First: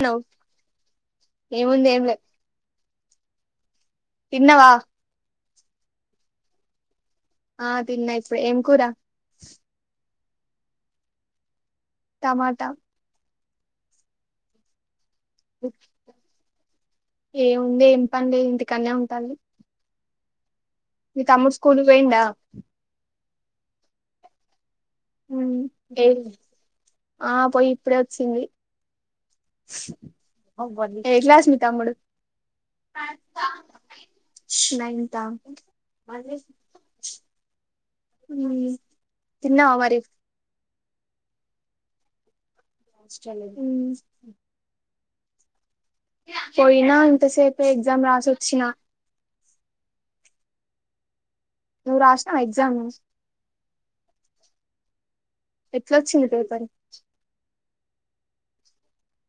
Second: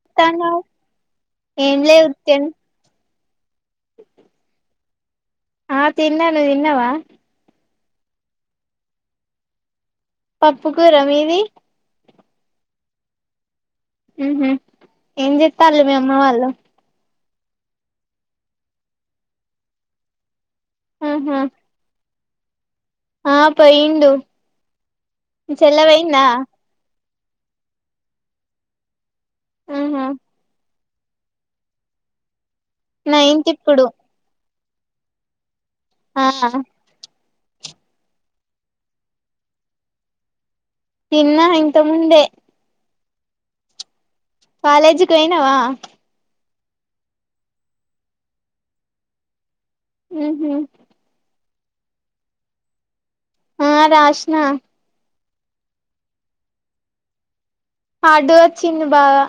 Hello తాను ఏంజేయ ఉత్తను తిన్నవా ఆ తిన్నాను నువ్వు తిన్నవా ఆ తిన్న ఇప్పుడే ఏం కూరా పప్పు కూర మీది టమాట ఉహు ఏం చెత్తాళ్ళు మీ అమ్మ వాళ్ళు ఏముంది ఏం పని లేదు ఇంటికనే ఉంటంది మీ ఆహా తమ్ముడు స్కూల్ పోయిండ ఆ పోయిండు మీ ఉమ్. చెల్లె ఏ పోయిందా ఆ పోయి ఇప్పుడే వచ్చింది ఆహా హౌ బది ఏ క్లాస్ మీ తమ్ముడు నైన్త్ ఇప్పుడు నైన్త్ ఆ ఆ మళ్ళీ హ్మ్మ్ తిన్నావా మరి తిన్న ఇంత ముందే హ్మ్మ్ కాాలేజ్కి పోయినవ పోయినా ఇంత సేపు ఎక్జామ్ రాసి వచ్చిన ఉహు నువు రాసినవ ఎగ్జామ్ ఆ రస్నా ఎట్లాొచ్చింది పేపర్ హార్డ్ వచ్చింది బాగా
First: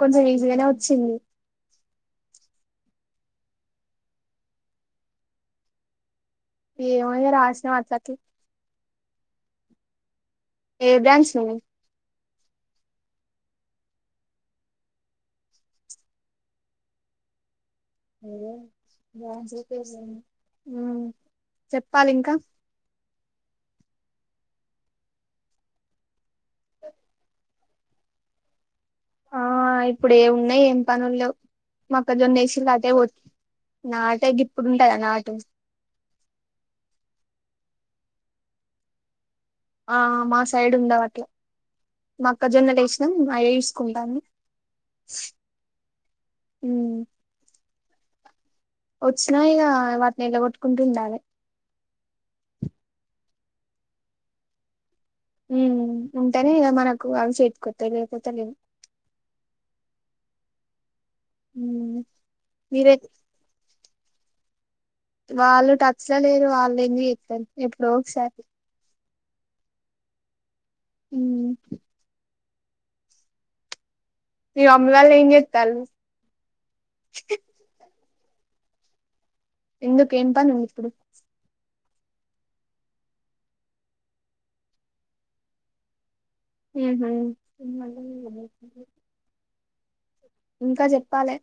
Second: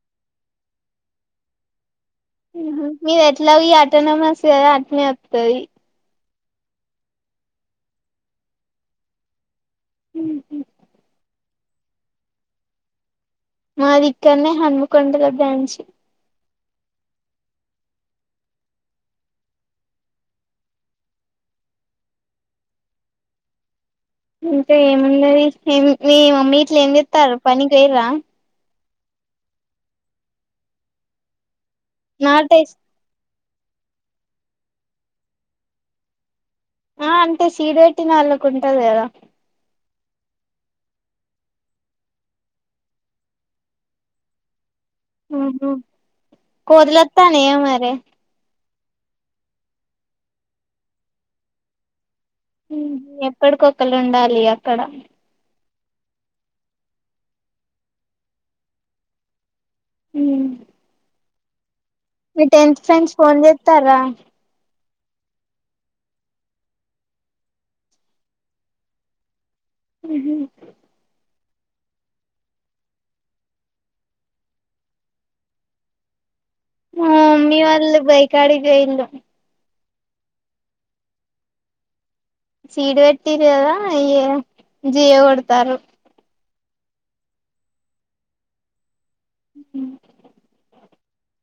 కొంచం ఈజీగానే వచ్చింది మీరు ఎట్లా ఈ ఆటోనమౌస్ కదా అట్నే వస్తుది ఏమో ఇగ రాసినం అట్లా అట్లా హ ఏ బ్రాంచ్ నువు మాదిక్కడనే హన్మకొండల దంచి హ్మ్మ్ చెప్పాలి ఇంకా ఇంకా ఏమున్నది ఏం మ్ మమ్మీ గిట్ల ఏం చెతర్రు పనికి పోయిర్రా ఆ ఇప్పుడు ఏ ఉన్నాయి ఏం పనులు లేవ్ మక్కా జొన్న ఏసిండ్లు నాటేస్ అటే పోతుర్రు నాట గిప్పుడుంటంద నాటు ఆ అంటే సీడెట్టి నాళ్ళకు ఉంటది కదా ఆ మా సైడ్ ఉండావు అట్లా మాక్కజొన్న లే వేసినాం అయే చూసుకుంతాంది ఉహు ఉమ్ కోతులు అత్తనయ మరి [inaudible] వచ్చినా ఇక వాటిని వెలగొట్టుకుంటు ఉండాలి ఎక్కడికొక్కరు ఉండాలి అక్కడ ఉ ఉంటేనే ఇద మనకు అవి చేతికత్తాయి లేకపోతే లేవు హ్మ్మ్ ఉ మీ టెన్త్ ఫ్రెండ్స్ ఫోన్ చేస్తారా [inaudible] వాళ్ళు టచ్లా లేరు వాళ్ళు ఏమి ఎట్ారు ఎప్పుడు ఒకసారి ఉ ఉ మీ మమ్మీ వాళ్ళు ఏం చెత్తండ్లు మీ వాళ్లు బై గడిగా ఇల్లు ఎందుకు ఏం పని ఇప్పుడు సీడ్ పెట్టిది కదా ఇయ జియో కొడుతారు ఏదో [inaudible] ఇంకా చెప్పాలి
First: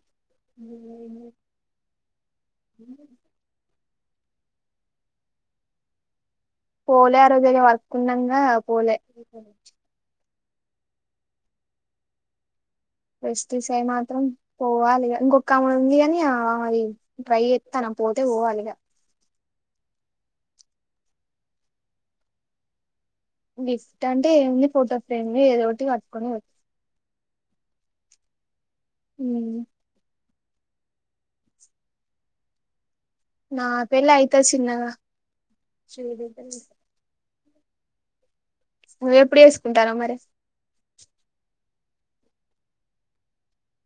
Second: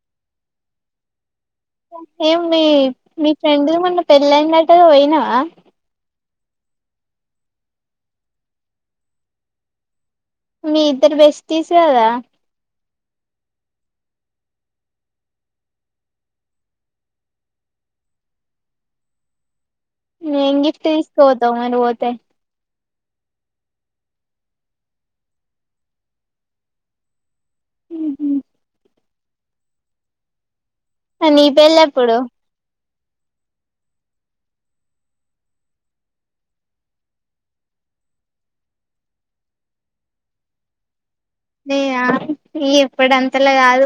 ఏం మీ మీ ఫ్రెండ్లు మొన్న పెళ్లయిన వెంటనే పోయినా పోలే ఆరోగ్యంగా వర్క్ ఉన్నాంగా పోలే మీ ఇద్దరు బెస్టీస్ కదా బెస్టీస్ మాత్రం పోవాలిగా ఇంకొక్క ఆమె ఉంది అని మరి ట్రై చేస్తాను పోతే పోవాలిగా మేం గిఫ్ట్ తీసుకుపోతాం మరి పోతే గిఫ్ట్ అంటే ఏమింది ఫోటో ఫ్రేమ్ ని ఏదో ఒకటి కట్టుకొని పోతారు ఉ ఉ హు నీ పెళ్ళెప్పుడు నా పెళ్లి అయితే చిన్నగా నువ్వు ఎప్పుడు చేసుకుంటున్నావు మరి నేనా ఇప్పుడంతలా కాదు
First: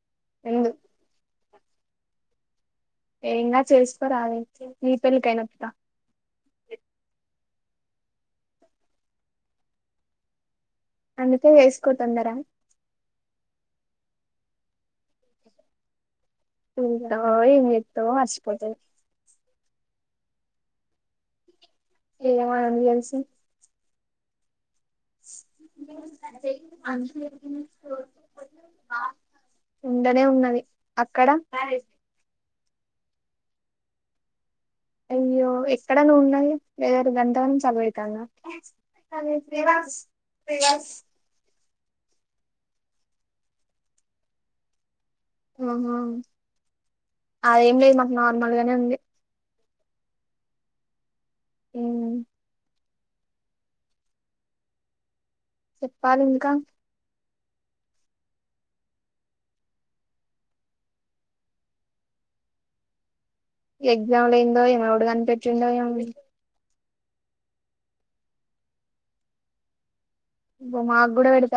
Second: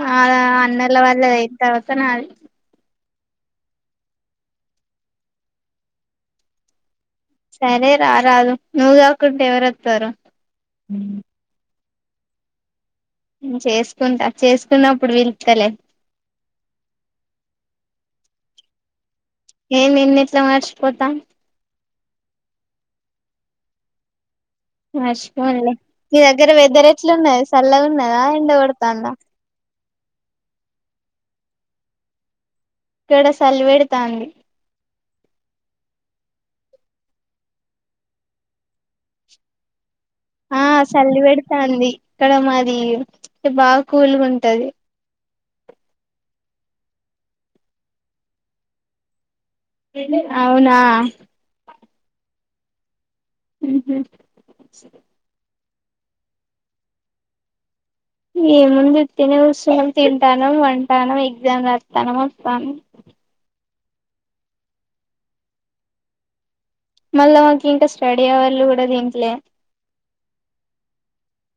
నాదా ముందు అన్నవల్ల అయిపో [unintelligible] తర్వాత నాది ఏం కాదు చేసుకోరాదు నీ పెళ్లికైనా వస్తా సరే రారారు నువ్వు కాకుంటే ఎవరుత్తారు అందుకే చేసుకుంటా తొందర రా చేసుకుంటా చేసుకున్నప్పుడు పిలుస్తాలే ఇంకా ఏం చేస్తావ్ అలసిపోతావ్ ఏమి ఎన్నిట్లా మర్చిపోతాం ఏమో ఎవనికి తెలుసు మర్చిపోనులే మీ దగ్గర వెదర్ ఎట్లా ఉన్నది చల్ల ఉన్నదా ఎండ కొడతాందా ఎండనే ఉన్నది అక్కడ ఇక్కడ చలి పెడతాంది అయ్యో ఎక్కడ ను ఉన్నాయి వెదర్ గంతగనం చలిపెడతాంది ఆ చలి పెడతాంది ఇక్కడ మాది అ బాగా కూల్ గా ఉంటది ఆహ అదేం లేదు మాకు నార్మల్గానే ఉంది అవునా హు చెప్పాలి ఇంకా ఏముందు తనే ఉస్తుని తింటాను పంటున్నాం ఎగ్జామ్ రాస్తున్నాం వస్తానం ఎగ్జామ్ ఏందో ఏమో ఎవరు కనిపెట్టిండు ఏమో మళ్ళా మాకు ఇంకా స్టడీ అవర్లో కూడా దిన్లే మాకు కూడా పెడత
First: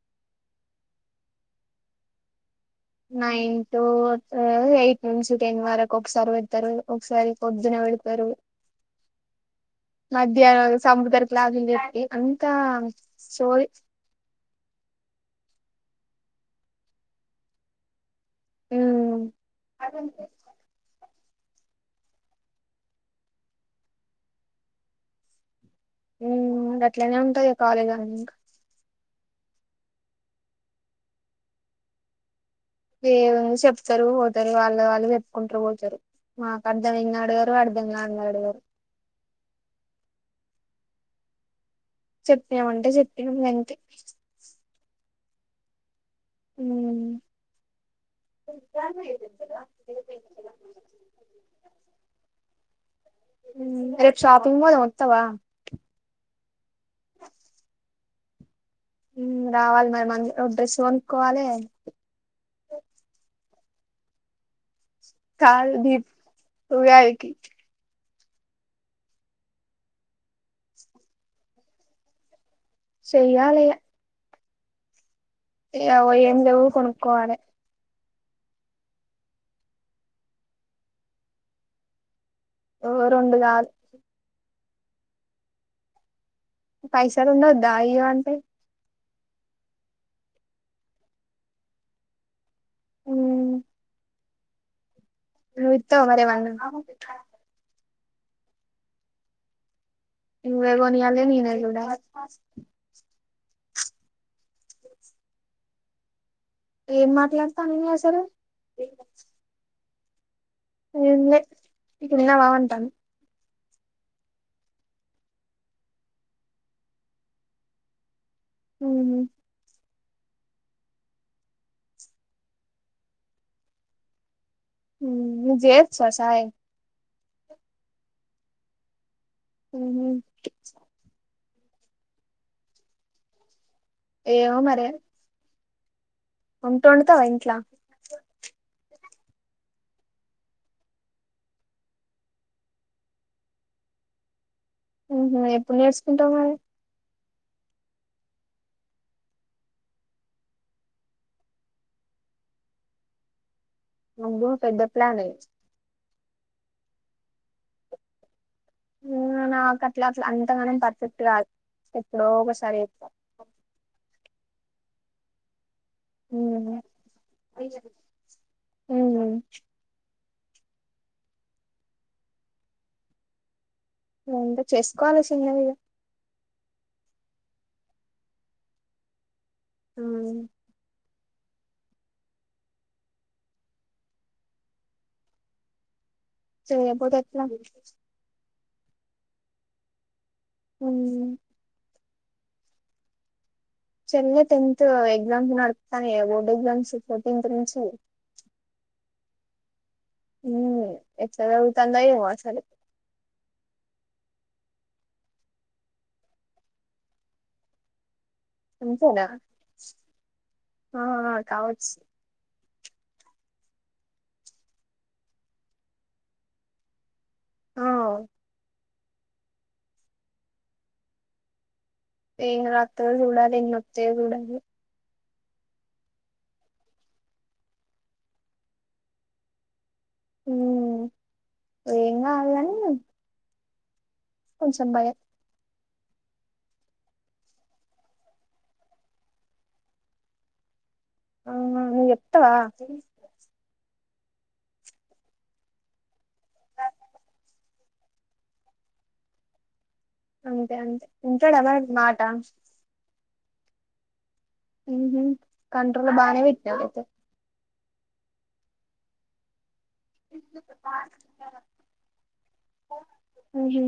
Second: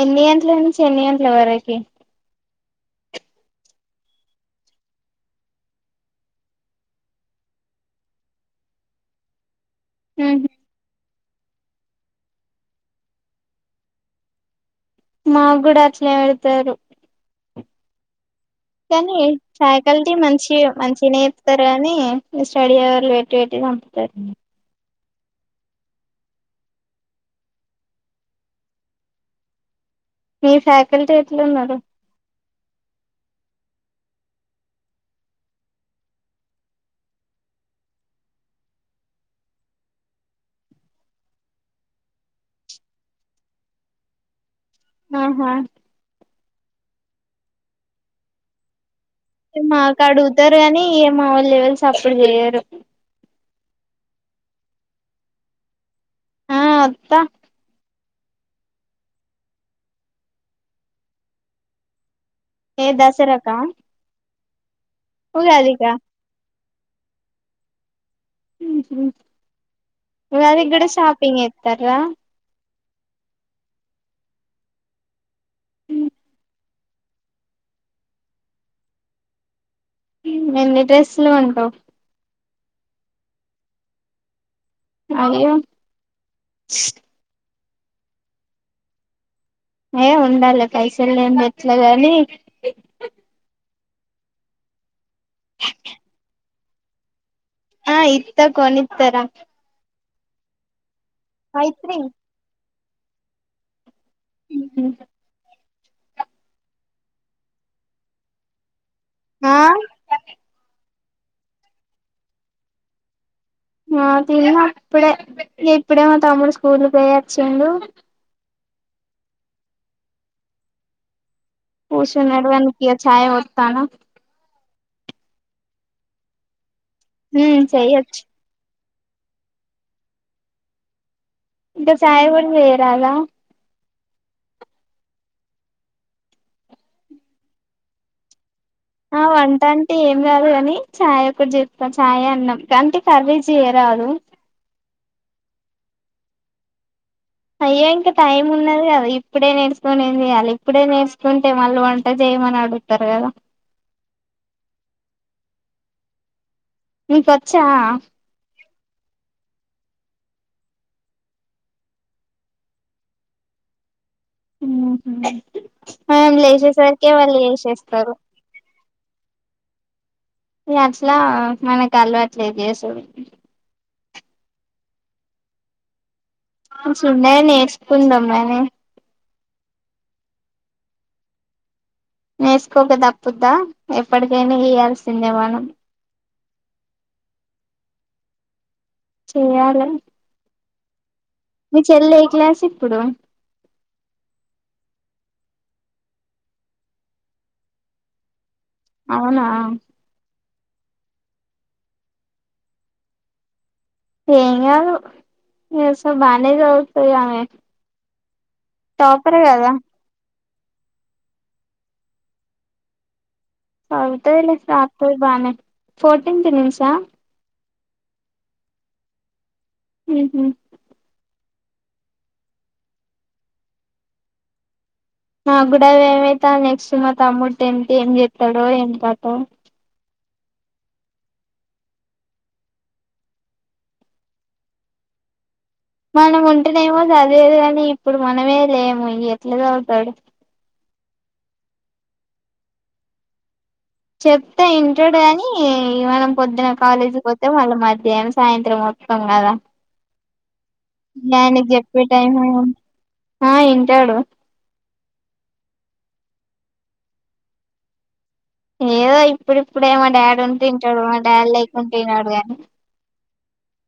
ఎన్ని గంటల నుంచి ఎన్ని గంటల వరకి నైన్ టు ఎయిట్ నుంచి టెన్ వరకు ఒకసారి పెడతరు ఒకసారి పొద్దున పెడతరు మధ్యాహ్నం సంపుతరు [unintelligible] అంతా సోది మాకు కూడా అట్లనే పెడతరు కానీ ఉమ్ ఫ్యాకల్టీ మంచిగ మంచిగనే చెప్తరు స్తరు కాని ఈ స్టడీ అవర్లు పెట్టి పెట్టి చంపుతరు ఉ గట్లనే ఉంటది ఇగ కాలేజి అన్నంకా మీ ఫ్యాకల్టీ ఎట్లున్నరు ఏముంది చెప్తరు పోతరు వాళ్ళది వాళ్ళు చెప్పుకుంటరు పోతరు మాకు అర్ధం అయ్యిందా అడగరు అర్ధం కానిది అడగరు చెప్పినమంటె చెప్పినం అంతే. ఆహా ఆమ్- మాకు అడుగుతారు గాని ఏ మా వాళ్ళు ఎవరు సప్పుడు చేయరు రేపు షాపింగ్ పోదాం వత్తవా ఆ వత్తా రావాలి మరి మ ఒక డ్రెస్ కొనుక్కోవాలే ఏ దసరకా కాదు ఉగాదిక దీప్ ఉగాదికి ఉహు మీ డాడీకి గూడ షాపింగ్ జెతారా చేయాలిగా అగో ఏంలేవు కొనుకోవాలే ఎన్ని డ్రెస్సులు కొంటవ్ ఓ రెండు సాల్ అయ్యో పైసల్ ఉండొద్ ద్దా అయ్యో అంటే ఏ ఉండాలి పైసలు లేనిది ఎట్ల కని ఉమ్ నువ్ ఇత్తవా మరి ఏమన్నా ఆ ఇత్త కొనిత్తరా నువ్వే గొన్ నియాలే నెనే మైత్రి సుడాలే ఉహు ఏం మాట్లాడతాన్నవు నువ్వు అసలు ఆ ఏం లె తిన్నవా అంటాంది ఆ తిన్న అప్పుడే ఇప్పుడే మా తమ్ముడు స్కూల్కి పోయి వచ్చిండు ఉమ్ [unintelligible] నడవానికి ఇగ ఛాయ్ పొత్తాన్నా ఉమ్ నీకు జేయొచ్చా చాయ్ ఉమ్ చెయ్యొచ్చు ఉమ్ ఇంగ చాయ్ కూడా చేయారాదా ఏమో మరి వొంట్ వండుతాద ఇంట్లో ఆ వంట అంటే ఏం రాదు గాని చాయ్ ఒకటి చెప్పుతా చాయ్ అన్నం కాంటే కర్రీ జెయ రాదు మ్మ్ హు ఎప్పుడు నేర్చుకుంటాం నువు అయ్యో ఇంకా టైం ఉన్నది గదా ఇప్పుడే నేర్చుకొని ఏం చెయాలి ఇప్పుడే నేర్చుకుంటే మళ్ళీ వంట చేయమని అడుగుతారు కదా అమ్మో పెద్ద ప్లానే నిక్ వచ్చా నాకు అట్లా అట్లా అంతగానే పర్ఫెక్ట్ గాదు ఎప్పుడో ఒకసారి చేత్తా మ్మ్ హ్మ్ ఆయన లేసె ఉహు సరకె వాళ్ళు జెసేస్తారు మ్మ్ మి అట్లా మనకలవాట్లే జేసుడు ఇంగ చేసుకోవాలి చిన్నవి ఆ చిన్నగ నెర్సుకుందమ్మాని మ్మ్ నేసుకోక ధపుధ ఎప్పటికైనా ఎయాల్సిందే మనం చేయక పోతే ఎట్ల చేయాలె మ్మ్ చెల్లె ఏ క్లాస్ ఇప్పుడు సరిగా టెన్త్ ఎగ్జామ్స్ నడుపుతానే బోర్డ్ ఎగ్జామ్స్ ఫోర్టీన్త్ నుంచి అవునా మ్మ్ ఎట్లా సదువుతాందో ఏమో అసలు ఎంగాదు ఎస బానే చదువుతది ఆమె అంతేనా టాపర్ కదా ఆ కావచ్ సవుతలే సార్ తి బానే ఫోర్టీన్త్ నుంచా ఆ మ్మ్ హ్మ్ ఏ రాత్రి జూడలి ఇంగ నఫతే జ ఉడాలి నాకూడా వి ఏమైతా నెక్స్ట్ మా తమ్ముడు టెన్త్ ఏం చెత్తాడో ఏం కథో మ్మ్ ఏం కాదు గని కొంచెం భయం మనం ఉంటేనేమో చదివేదు కాని ఇప్పుడు మనమే లేము ఎట్లా చదువుతాడు ఆ నువ చెప్తవా చెప్తా ఇంటాడు కానీ మనం పొద్దున కాలేజీ పోతే వాళ్ళు మధ్యాహ్నం సాయంత్రం మొత్తాం కదా అంతే అంతే ఇగ ఆయనకి ఉంటాడమరి చెప్పే మాట టైం ఆ వింటాడు మ్మ్ హు కంట్రోల్ బానే పెట్నవయితే ఏదో ఇప్పుడు ఇప్పుడే మా డాడీ ఉంటే వింటాడు మా డాడీ లేకుంటే వినడు గాని ఉహు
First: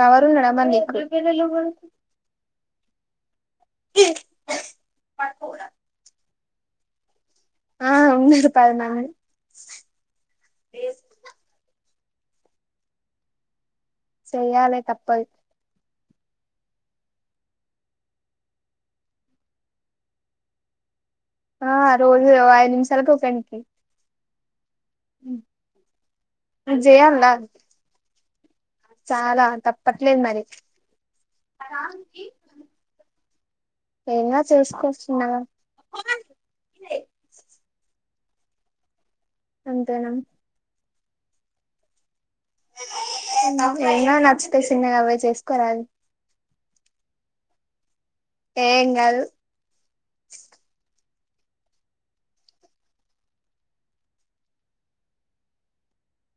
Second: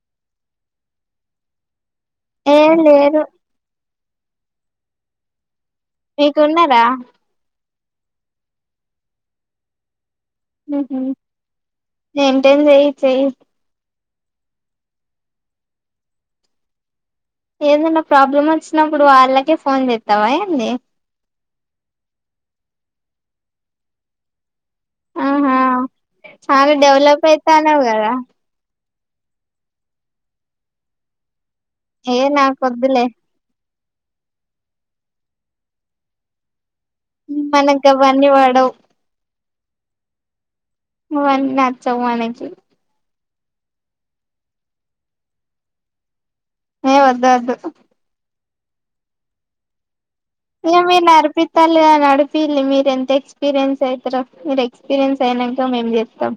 లవర్ ఉన్నాడా మరి నీకు ఏ లేదు చీ మీకు ఉన్నారా ఆ ఉన్నారు పదిమంది హుహు [unintelligible] చేయి చేయాలే తప్పదు ఏదన్నా ప్రాబ్లమ్ వచ్చినప్పుడు వాళ్ళకే ఫోన్ చేస్తావా ఏంది ఆ రోజు ఐదు నిమిషాలకు ఒకక ఆహా ఆగా నువ్వు డెవలప్ చేయాలా అయితా అ నవగ చాలా తప్పట్లేదు మరి ఏనా కొద్దులే ఏనా చేసుకొ చిన్నగా వన్నివాడవ్ అంతేనా నచ్చవు మనకి ఎన్నో నచ్చుతాయి అవే చేసుకోరాదు. వద్దు వద్దు ఎంగాదు నవ్వునారు నడిపి తల్లి కదా నడిపి మీరు ఎంత ఎక్స్పీరియన్స్ అవుతారా మీరు ఎక్స్పీరియన్స్ అయినాక మేం చెప్తాం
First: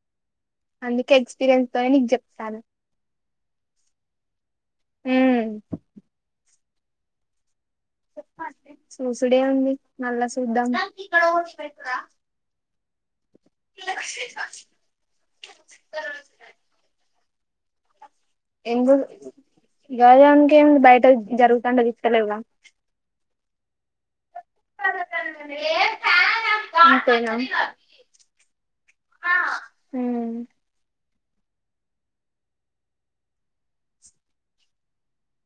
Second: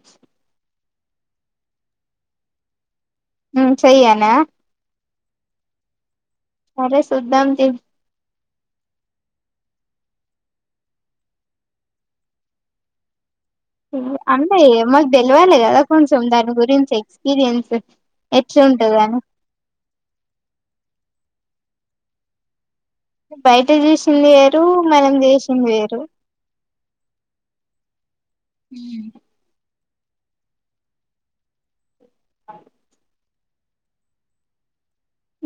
అందుకే ఎక్స్పీరియన్స్ తోనే నీకు చెప్తాన్న చేయనా హు సరే సుద్దం తీ చూసుడే ఉంది మల్లా చూద్దాం అంటే ఏమో తెెలవాలి కదా కొంచెం దాని గురించి పేరెన్స్ ఎది అన్క బయట జరుగుతుండ సూతలేవా బయటే చసి వేరు మనం చేసింది వేరు అంతేనా హ అ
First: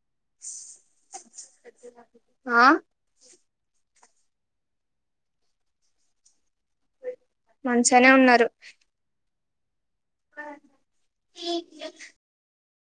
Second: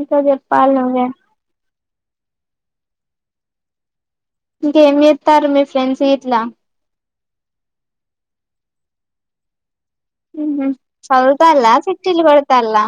ఇకా చెప్పల్ నువ్వే ఆ ఇకేమి సేస్తారు మీ ఫ్రెండ్స్ గిట్లా మంచిగానే ఉన్నారు హుహు సాధువుతల్ల సిట్లి బెడతల్లా